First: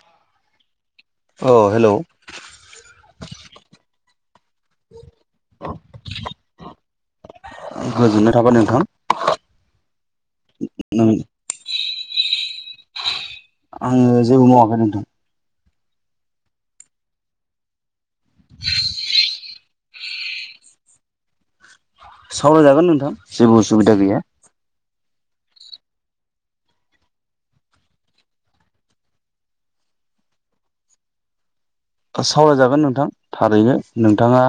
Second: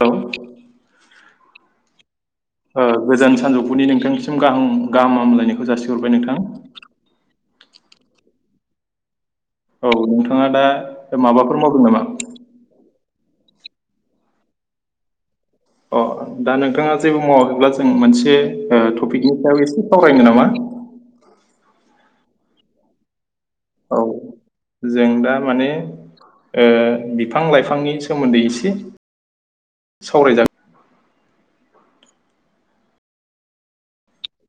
औ औ हेल' ओ गोजोन सानजौफुनि नोंथांनिसिम गाहाम गाहामलायनायखौ जासिहरबाय नोंथां। गोजोननाय थाबाय नोंथां। औ नोंथाङा दा नों माबाफोर मावदों नामा? आङो जेबो मावाखै नोंथां। अ दा नोंथाङा जेबो मावाखैब्ला जों मोनसे टपिकनि एसे सावरायनो नामा? सावरायजागोन नोंथां। जेबो औ उसुबिदा गैया जों दा माने बिफां लाइफांनि सोमोनदै एसे सावरायजागोन सावरायजागोन नोंथां थारैनो नोंथाङा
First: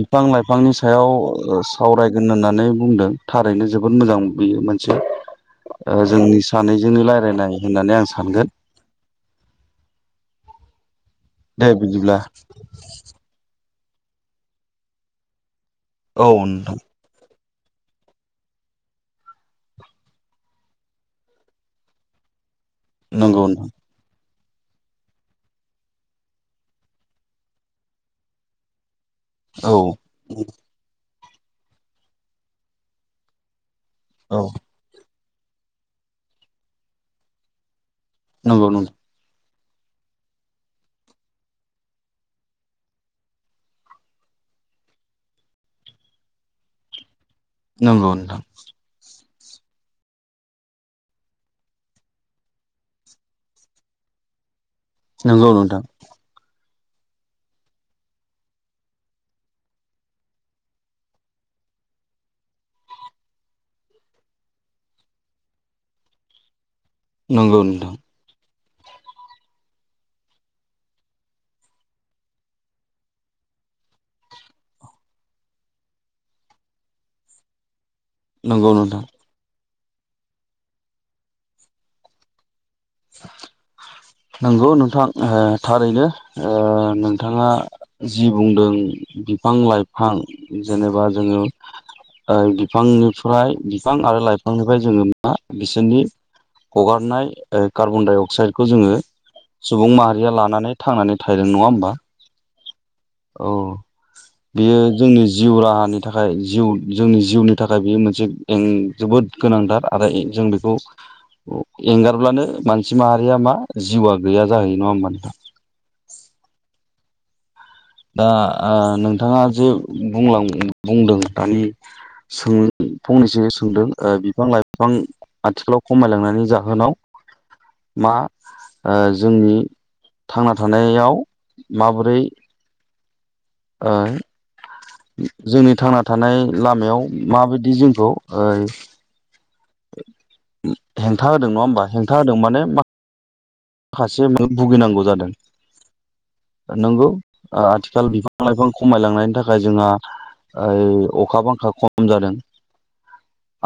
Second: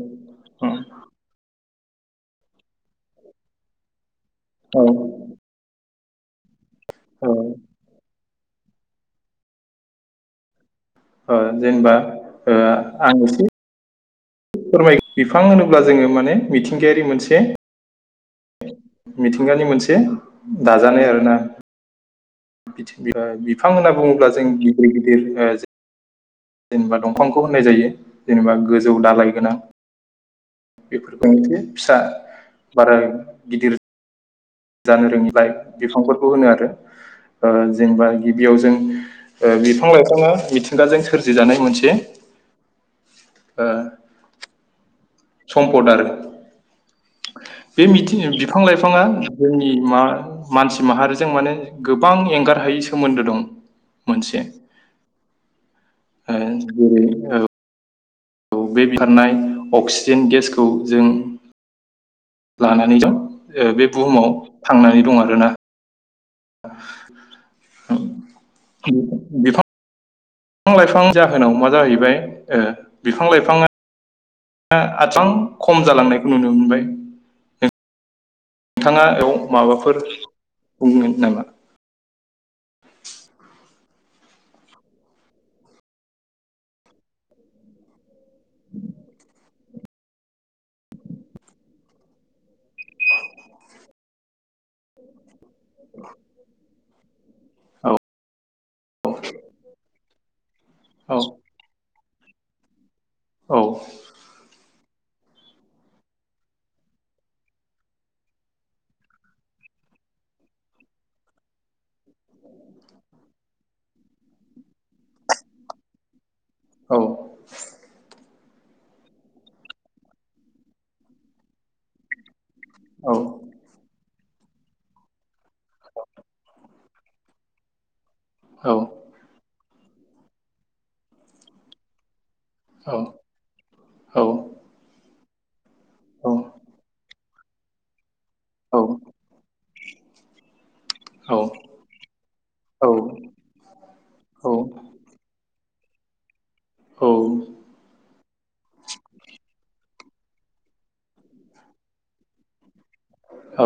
बिफां औ लाइफांनि सायाव सावरायगोन होननानै बुंदों थारैनो जोबोद मोजां। बेयो औ मोनसे ओ जोंनि सानैजोंनो औ रायज्लायनाय होननानै आं सानगोन ओ दे जेनेबा बिदिब्ला ओ आं एसे फोरमाय बिफां होन अब्ला जोङो औ माने नोंथां मिथिंगायारि मोनसे मिथिंगानि मोनसे दाजानाय आर ना बिथिं ओ नंगौ बिफां नोंथां होनना बुङोब्ला ों गिदिर गिदिर जेनेबा दंफांखौ होननाय जायो जेनेबा गो जौ दालाय गोनां औ बेफोरखौनो फिसा बारा गिदिर औ जानो रोङिल बिफांफोरखौ होनो आरो जेनेबा गिबियाव नंगौ जों नंगौ बिफां लाइफाङा मिथिंगाजों सोरजिजानाय मोनसे सम्पद आरो बे नंगौ मिथि नोंथां बिफां लाइफाङा जोंनि मा मानसि माहारिजों माने गोबां एंगार हायै सोमोन्दो दं मोनसे नंगौ नोंथां ै औ औ बे बोखारनाय अक्सिजेन गेसखौ जों लानानै जों बे बुहुमाव थांनानै दं आरोना नंगौ नोंथां औ बेखौ बिफां बिफां लाइफां जाहोनाव मा जाहैबाय बिफां लाइफाङा आ खम जालांनायखौ नुनो मोनबाय नंगौ नोंथां नोंथाङा बेयाव माबा फोर बुंगोन नामा नंगौ नोंथां थारैनो नोंथाङा जि बुंदों बिफां लाइफां जेनेबा जोङो ओ बिफांनिफ्राय बिफां आरो लाइफांनिफ्राय जोङो मा बिसोरनि हगारनाय औ कार्बन डाइ अक्साइदखौ जोङो सुबुं माहारिया लानानै औ थांनानै थादों नङा होम बा औ बेयो जोंनि जिउ राहानि थाखाय जिउ जोंनि जिउनि थाखाय बेयो मोनसे जोबोद गोनांथार आरो जों बेखौ एंगारब्लानो मानसि माहारिया मा जिउआ गैया जाहैयो नङा होमबा नोंथां औ दा आ नोंथाङा जे बुंलां बुंदों दानि सो औ फंनैसो सोंदों ओ बि बिफां लाइफां आथिखालाव खमायलांनानै जाहोनाव मा औ ओ जोंनि थांना थानायाव माबोरै औ ओ जोंनि थांना थानाय लामायाव माबायदि जोंखौ [unintelligible] औ औ हेंथा होदों नङा होमबा हेंथा होदों माने मा? औ माखासे भुगिनांगौ जादों नंगौ औ ओ आथिखाल बिफां लाइफां खमायलांनायनि थाखाय जोंहा ओइ अखा बांखा खम जादों।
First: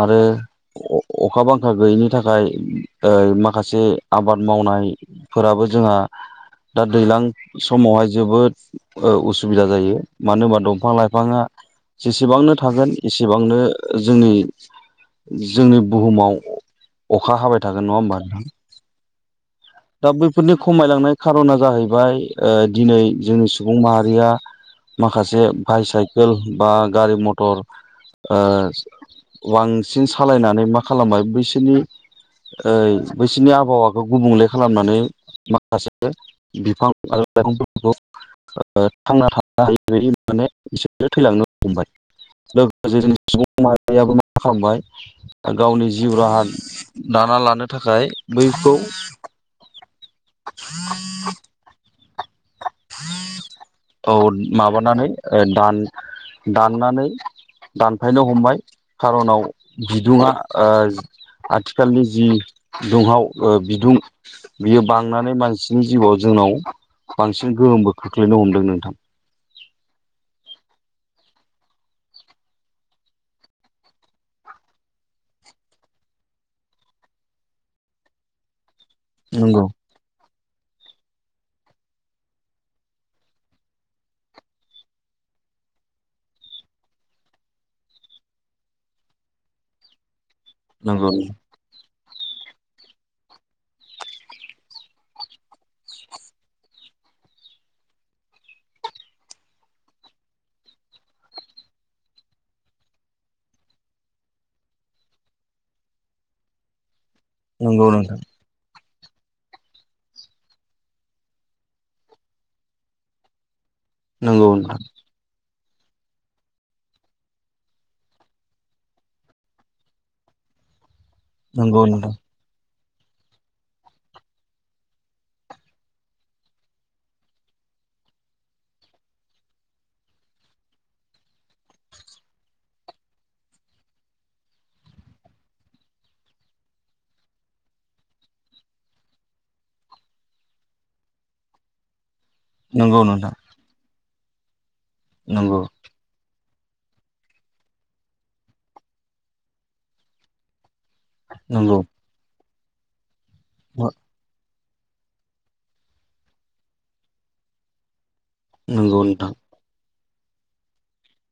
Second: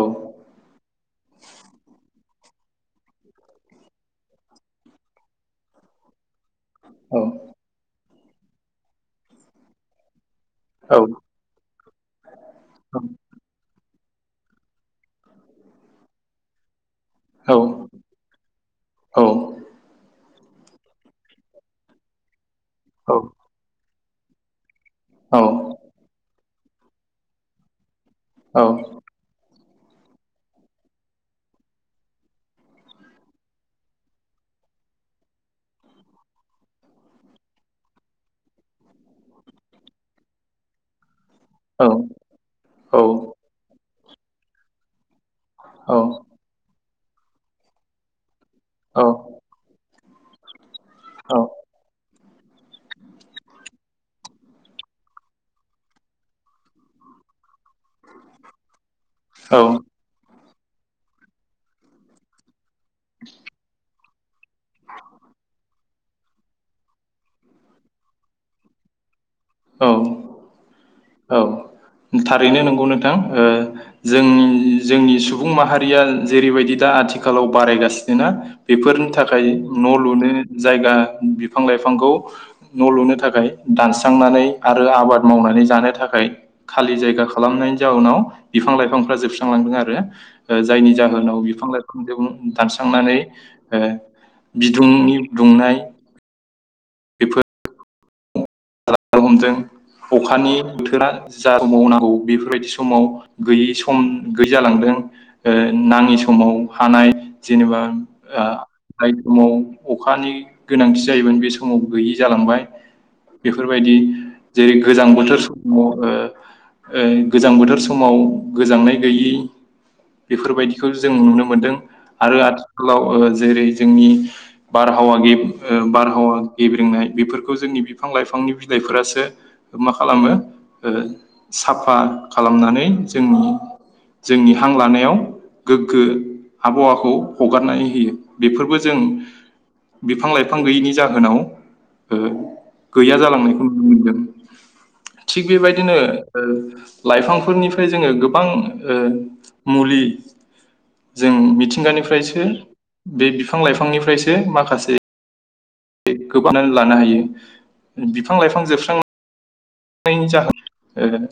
आरो अखा बांखा गैयिनि थाखाय ओ माखासे आबाद मावनाय फोराबो जोंहा दा दैलां समावहाय जोबोद ओ उसुबिदा जायो। मानो होनबा दंफां लाइफाङा जेसेबांनो थागोन औ एसेबांनो जोंनि जोंनि बुहुमाव अखा हाबाय थागोन नङा होमबा नोंथां। औ बैफोरनि खमायलांनाय खारना जाहैबाय ओ दिनै औ जोंनि सुबुं माहा रिया माखासे बायसाइकेल बा गारि मथर आ बांसिन सालायनानै मा खालामबाय बैसोरनि बैसोरनि आबहावाखौ गुबुंलेखा खालामनानै माखासे बिफां आरो लाइगांफोरखौ थांना थानो हायोबायाने एसोरो थैलांनो बाय लोगोसे जों सुबुं बा मा खालामबाय गावनि जिउ राहा दाना लानो थाखाय बैखौ ह औ औ माबानानै दान दाननानै दानफायनो हमबाय खारनाव औ बिदुङा आथिखालनि जि दुंहाव बिदुं बियो बांनानै मानसिनि जिउआव जोंनाव बांसिन गोहोमबो खोख्लैनो हमदों नोंथा। औ औ थारैनो नंगौ नोंथां जोंनि जोंनि सुबुं माहारिया जेरैबायदि दा आथिखालाव बारायगासिनो ना? बेफोरनि थाखाय नंगौ न' लुनो जायगा बिफां लाइफांखौ न' लुनो थाखाय दानस्रांनानै आरो आबाद मावनानै जानो था थाखाय खालि जायगा खालामनायनि जाउनाव बिफां लाइफांफ्रा जोबस्रांलांदों आरो ओ जायनि नंगौ जाहोनाव बिफां लाइ [unintelligible] दानस्रांनानै ओ बिदुंनि दुंनाय बेफोर [unintelligible] हमदों अखानि बोथोरा जा [unintelligible] बेफोरबायदि समाव गैयि सम गैयै जालांदों ओ नाङि समाव हानाय जेनेबा नंगौ नोंथां ओ जाय समाव अखानि गोनांथि जायोमोन बे समाव गैयि जालांबाय बेफोरबायदि नंगौ जेरै नोंथां गोजां बोथोर सौ ग ओ ओ गोजां बोथोर समाव गोजांनाय गैयि बेफोरबायदि खौ जों नुनो मोन्दों नंगौ नोंथां आरो आथ खालाव ओ जेरै जोंनि बारहावा गेब ओ बारहावा गेब्रेंनाय बेफोरखौ जोंनि बि फां लाइफांनि बिलाइफोरासो मा खालामो ओ साफा खालामनानै जोंनि जोंनि हां लानायाव गोग्गो आबहावाखौ हगारनानै होयो बेफोरबो जों बिफां लाइफां गैयैनि जाहोनाव ओ नंगौ गैया नोंथां जालांनायखौ नुनो मोनदों [inaudible] थिग नंगौ बेबायदिनो ओ लाइफांफोरनिफ्राय जोङो गोबां ओ मुलि जों नंगौ मिथिंगानिफ्रायसो बे बिफां लाइफांनिफ्रायसो मा खासे ए गोबाङानो लानो हायो बिफां लाइफां जोबस्रां नंगौ नोंथां नायनि जाहोन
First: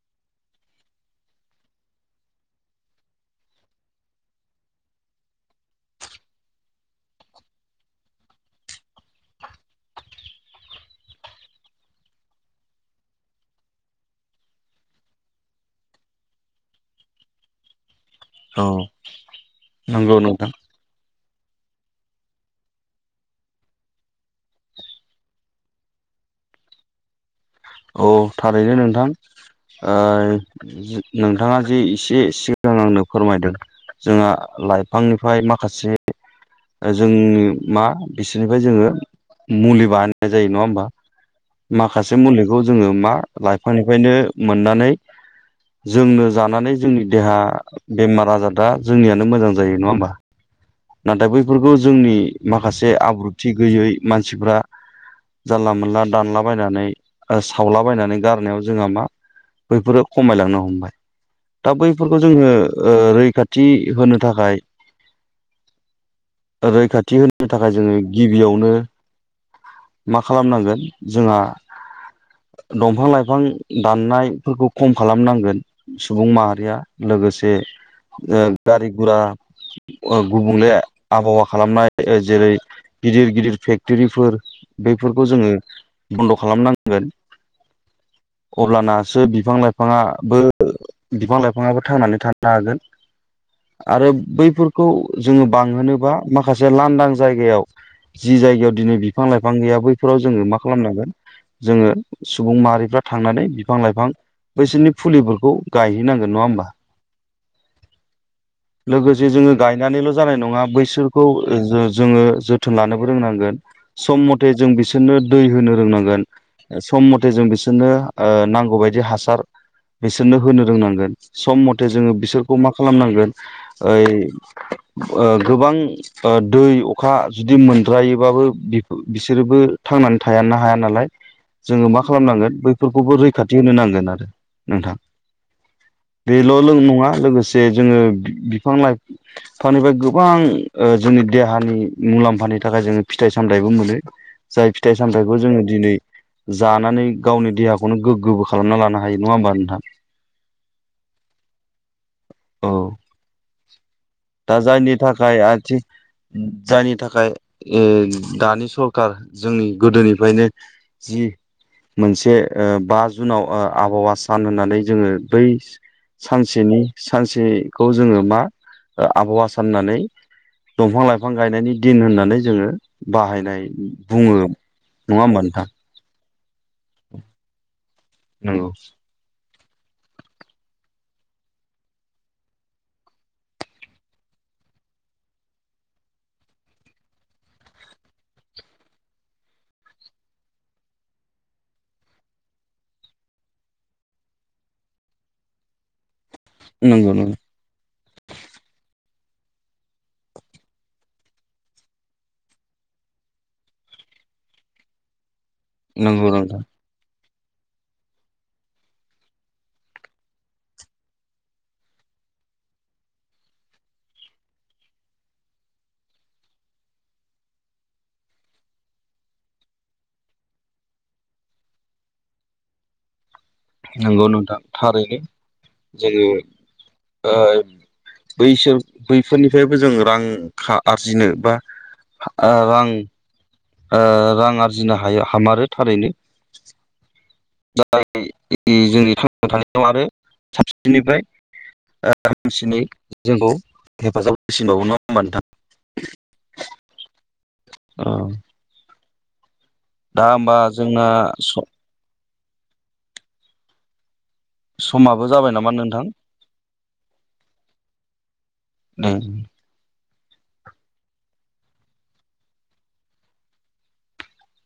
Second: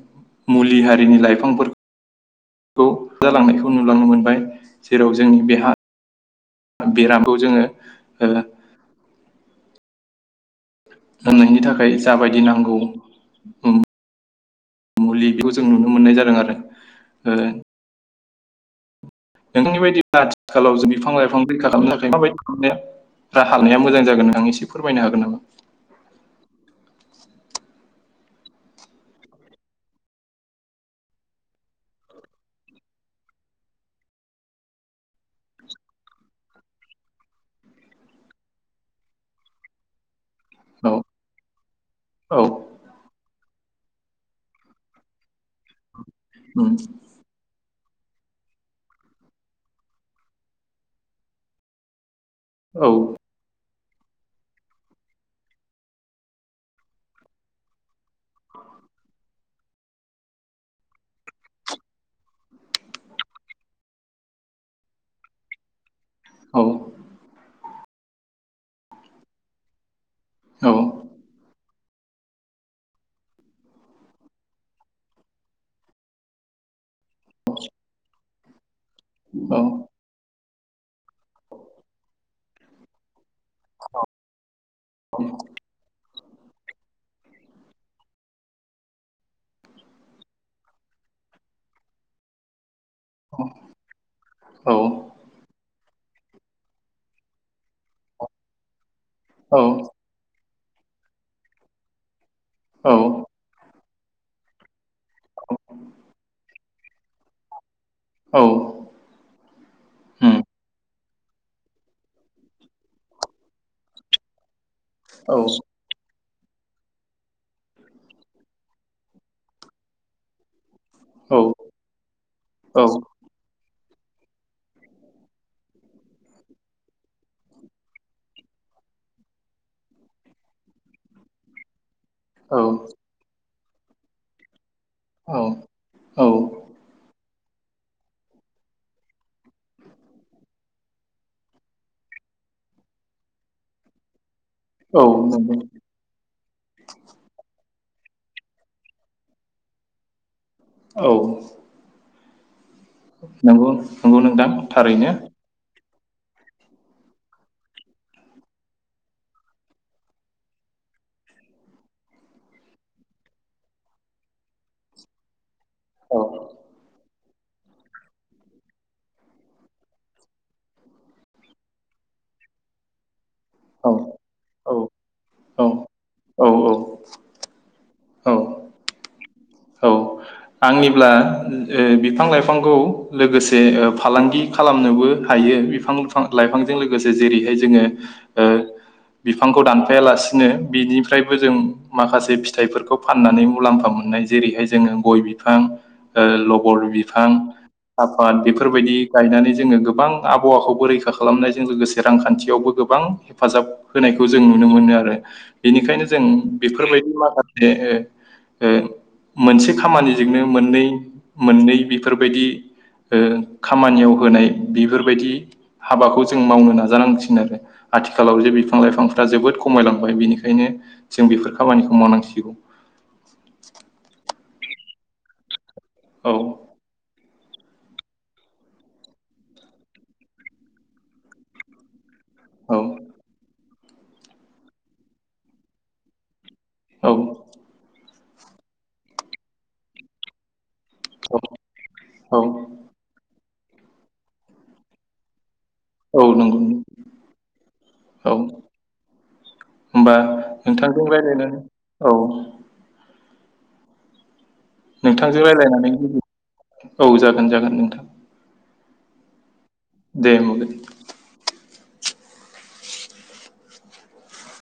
मुलि हारिनि लाइफांफोर खौ जालांनायखौ नुलांनो मोनबाय जेराव जोंनि बे हा बेरामखौ जोङो ओ होननायनि थाखाय जाबायदि नांगौ उम मुलि बेखौ जों नुनो मोननाय जादों आरो ओ औ नोंथांनि नंगौ बायदिब्ला नोंथां आथिखालाव जो बिफां लाइफ फां रैखा खालामनो थाखाय माबायदि खालामनाया राहा लानाया मोजां जागोन नोंथां एसे फोरमायनो हागोन नामा औ थारैनो नोंथां ओ जि नोंथाङा जि एसे सिगां आंनो फोरमायदों जोंहा लाइफांनिफ्राय माखासे जोंनि मा बिसोरनिफ्राय जोङो मुलि बान नाय जायो नङा होनबा औ माखासे औ मुुलि खौ जोङो मा लाइफ फांनिफायनो मोननानै जोंनो जानानै उम जोंनि देहा बेमार आजार दा जोंनियानो मोजां जायो नङा होमबा नाथाय बैफोरखौ जोंनि माखासे औ आब्रुथि गैयै मानसिफ्रा जानला मोनला दानलाबायनानै ओ सावलाबायनानै गारनायाव जोंहा मा बैफोरो खमायलांनो हमबाय दा बैफोरखौ जोङो ओ रैखाथि होनो थाखाय औ रैखाथि होनो थाखाय जोङो गिबियावनो मा खालामनांगोन औ जोंहा दंफां लाइफां दाननायफोरखौ खम खालामनांगोन सुबुं माहारिया। लोगोसे ओ गारि गुरा औ अब गुबुंले आबहावा खालामबाय ओ जेरै गिदिर गिदिर फेक्टेरिफोर बेफोरखौ जोङो बन्द' खालामनां गोन अब्लानासो बिफां लाइफाङाबो बिफां लाइफाङाबो थांनानै थानो हागोन। आरो औ बैफोरखौ जोङो बांहोनो बा माखासे लानदां जायगायाव जि जायगायाव दिनै बि फां लाइफां औ गैया बैफोराव जोङो मा खालामनांगोन जोङो सुबुं औ माहारिफ्रा थांनानै बिफां लाइ फां बैसोरनि फुलिफोरखौ गायहैनांगोन नङा होमबा औ लोगोसे जोङो गायनानैल' उम जानाय नङा बैसोर खौ जोंङो जोथोन लोनोबो रोंनांगोन सम मथे जों बि बिसोरनो औ दै होनो रोंनांगोन सम मथे जों बिसोरनो नांगौ बायदि हासार बिसोरनो होनो रोंनांगौ औ सम मथे जोङो बिसोरखौ मा औ खालामनांगोन गोबां दै अखा जुदि मोनद्रायोबाबो बिसोरोबो थांनानै थायानो हाया नालाय जोङो मा खालाम खालामनांगोन औ बैफोरखौबो रैखाथि नो नांगोन आरो नोंथां बेल' नङा लोगोसे जे जोङो बिफां लाइफ फानहैबाया गोबां ओ जोंनि देहानि मुलाम्फानि थाखाय जोङो फिथाइ सामथायबो मोनो जाय फिथाइ औ सामथायाइखौ जोङो नंगौ दिनै जानानै गावनि देहा बेखौनो गोग्गोबो खालामना लानो हायो नङा होमबा नोंथां औ औ नंगौ नंगौ नोंथां दा जायनि थारैनो थाखाय आथिं जायनि थाखाय दानि सरखार जोंनि गोदोनिफ्रायनो जि मोनसे बा जुनाव आबहावा सान होननानै जोङो बै औ सानसेनि सानसे खौ जोङो मा आबहावा साननानै दंफां लाइफां गायनायनि दिन होननानै जोङो बाहाय औ बुङो औ नङा होमबा नोंथां औ औ औ नंगौ औ आंनिब्ला बिफां लाइफांखौ लोगोसे फालांगि खालामनोबो हायो बिफांफां लाइफांजों लोगोसे जेरैहाय जोङो ओ बिफांखौ दानफायालासिनो बिनिफ्रायबो जों माखासे फिथाइफोरखौ फाननानै मुलाम्फा मोननाय जेरैहाय जोङो गय बिफां ओ लबर नंगौ बिफां नंगौ साफाद बेफोरबायदि गायनानै जोङो गोबां आबहावाखौबो रैखा खालामनायजों लोगोसे रांखान्थियावबो गोबां हेफाजाब होनायखौ जों नुनो मोनो आरो बेनिखायनो जों नंगौ नोंथां बेफोरबायदि माखा मोनसे खामानिजोंनो मोननै मोननै बेफोरबायदि ओ खामानियाव होनाय बेफोरबायदि हाबाखौ जों मावनो नाजानांसिगोन आरो आथिखालाव जे बिफां लाइफांफ्रा जोबोद खमायलांबाय बिनिखायनो जों बेफोर खामानिखौ मावनांसिगौ नोंगौ नोंथां। थारैनो। जोङो औ ओ बैसो बैफोरनिफ्रायबो जों रां खा आरजिनो बा आ औ रां ओ रां आरजिनो हायो हामारो थारैनो। औ [inaudible] जोंनि थांना थानायाव आरो साब निफ्राय औ [inaudible] जोंखौ हेफाजाब होसिनबावो। नङा होमबा नोंथां? औ नंगौ नों औ होमबा दा जोंना नोंथांजों स रायलायनान औ समाबो नोंथांजों जाबाय नामा रायज्लायनानै नोंथां? [unintelligible] औ जागोन जागोन नोंथां। उम दे मोगोन।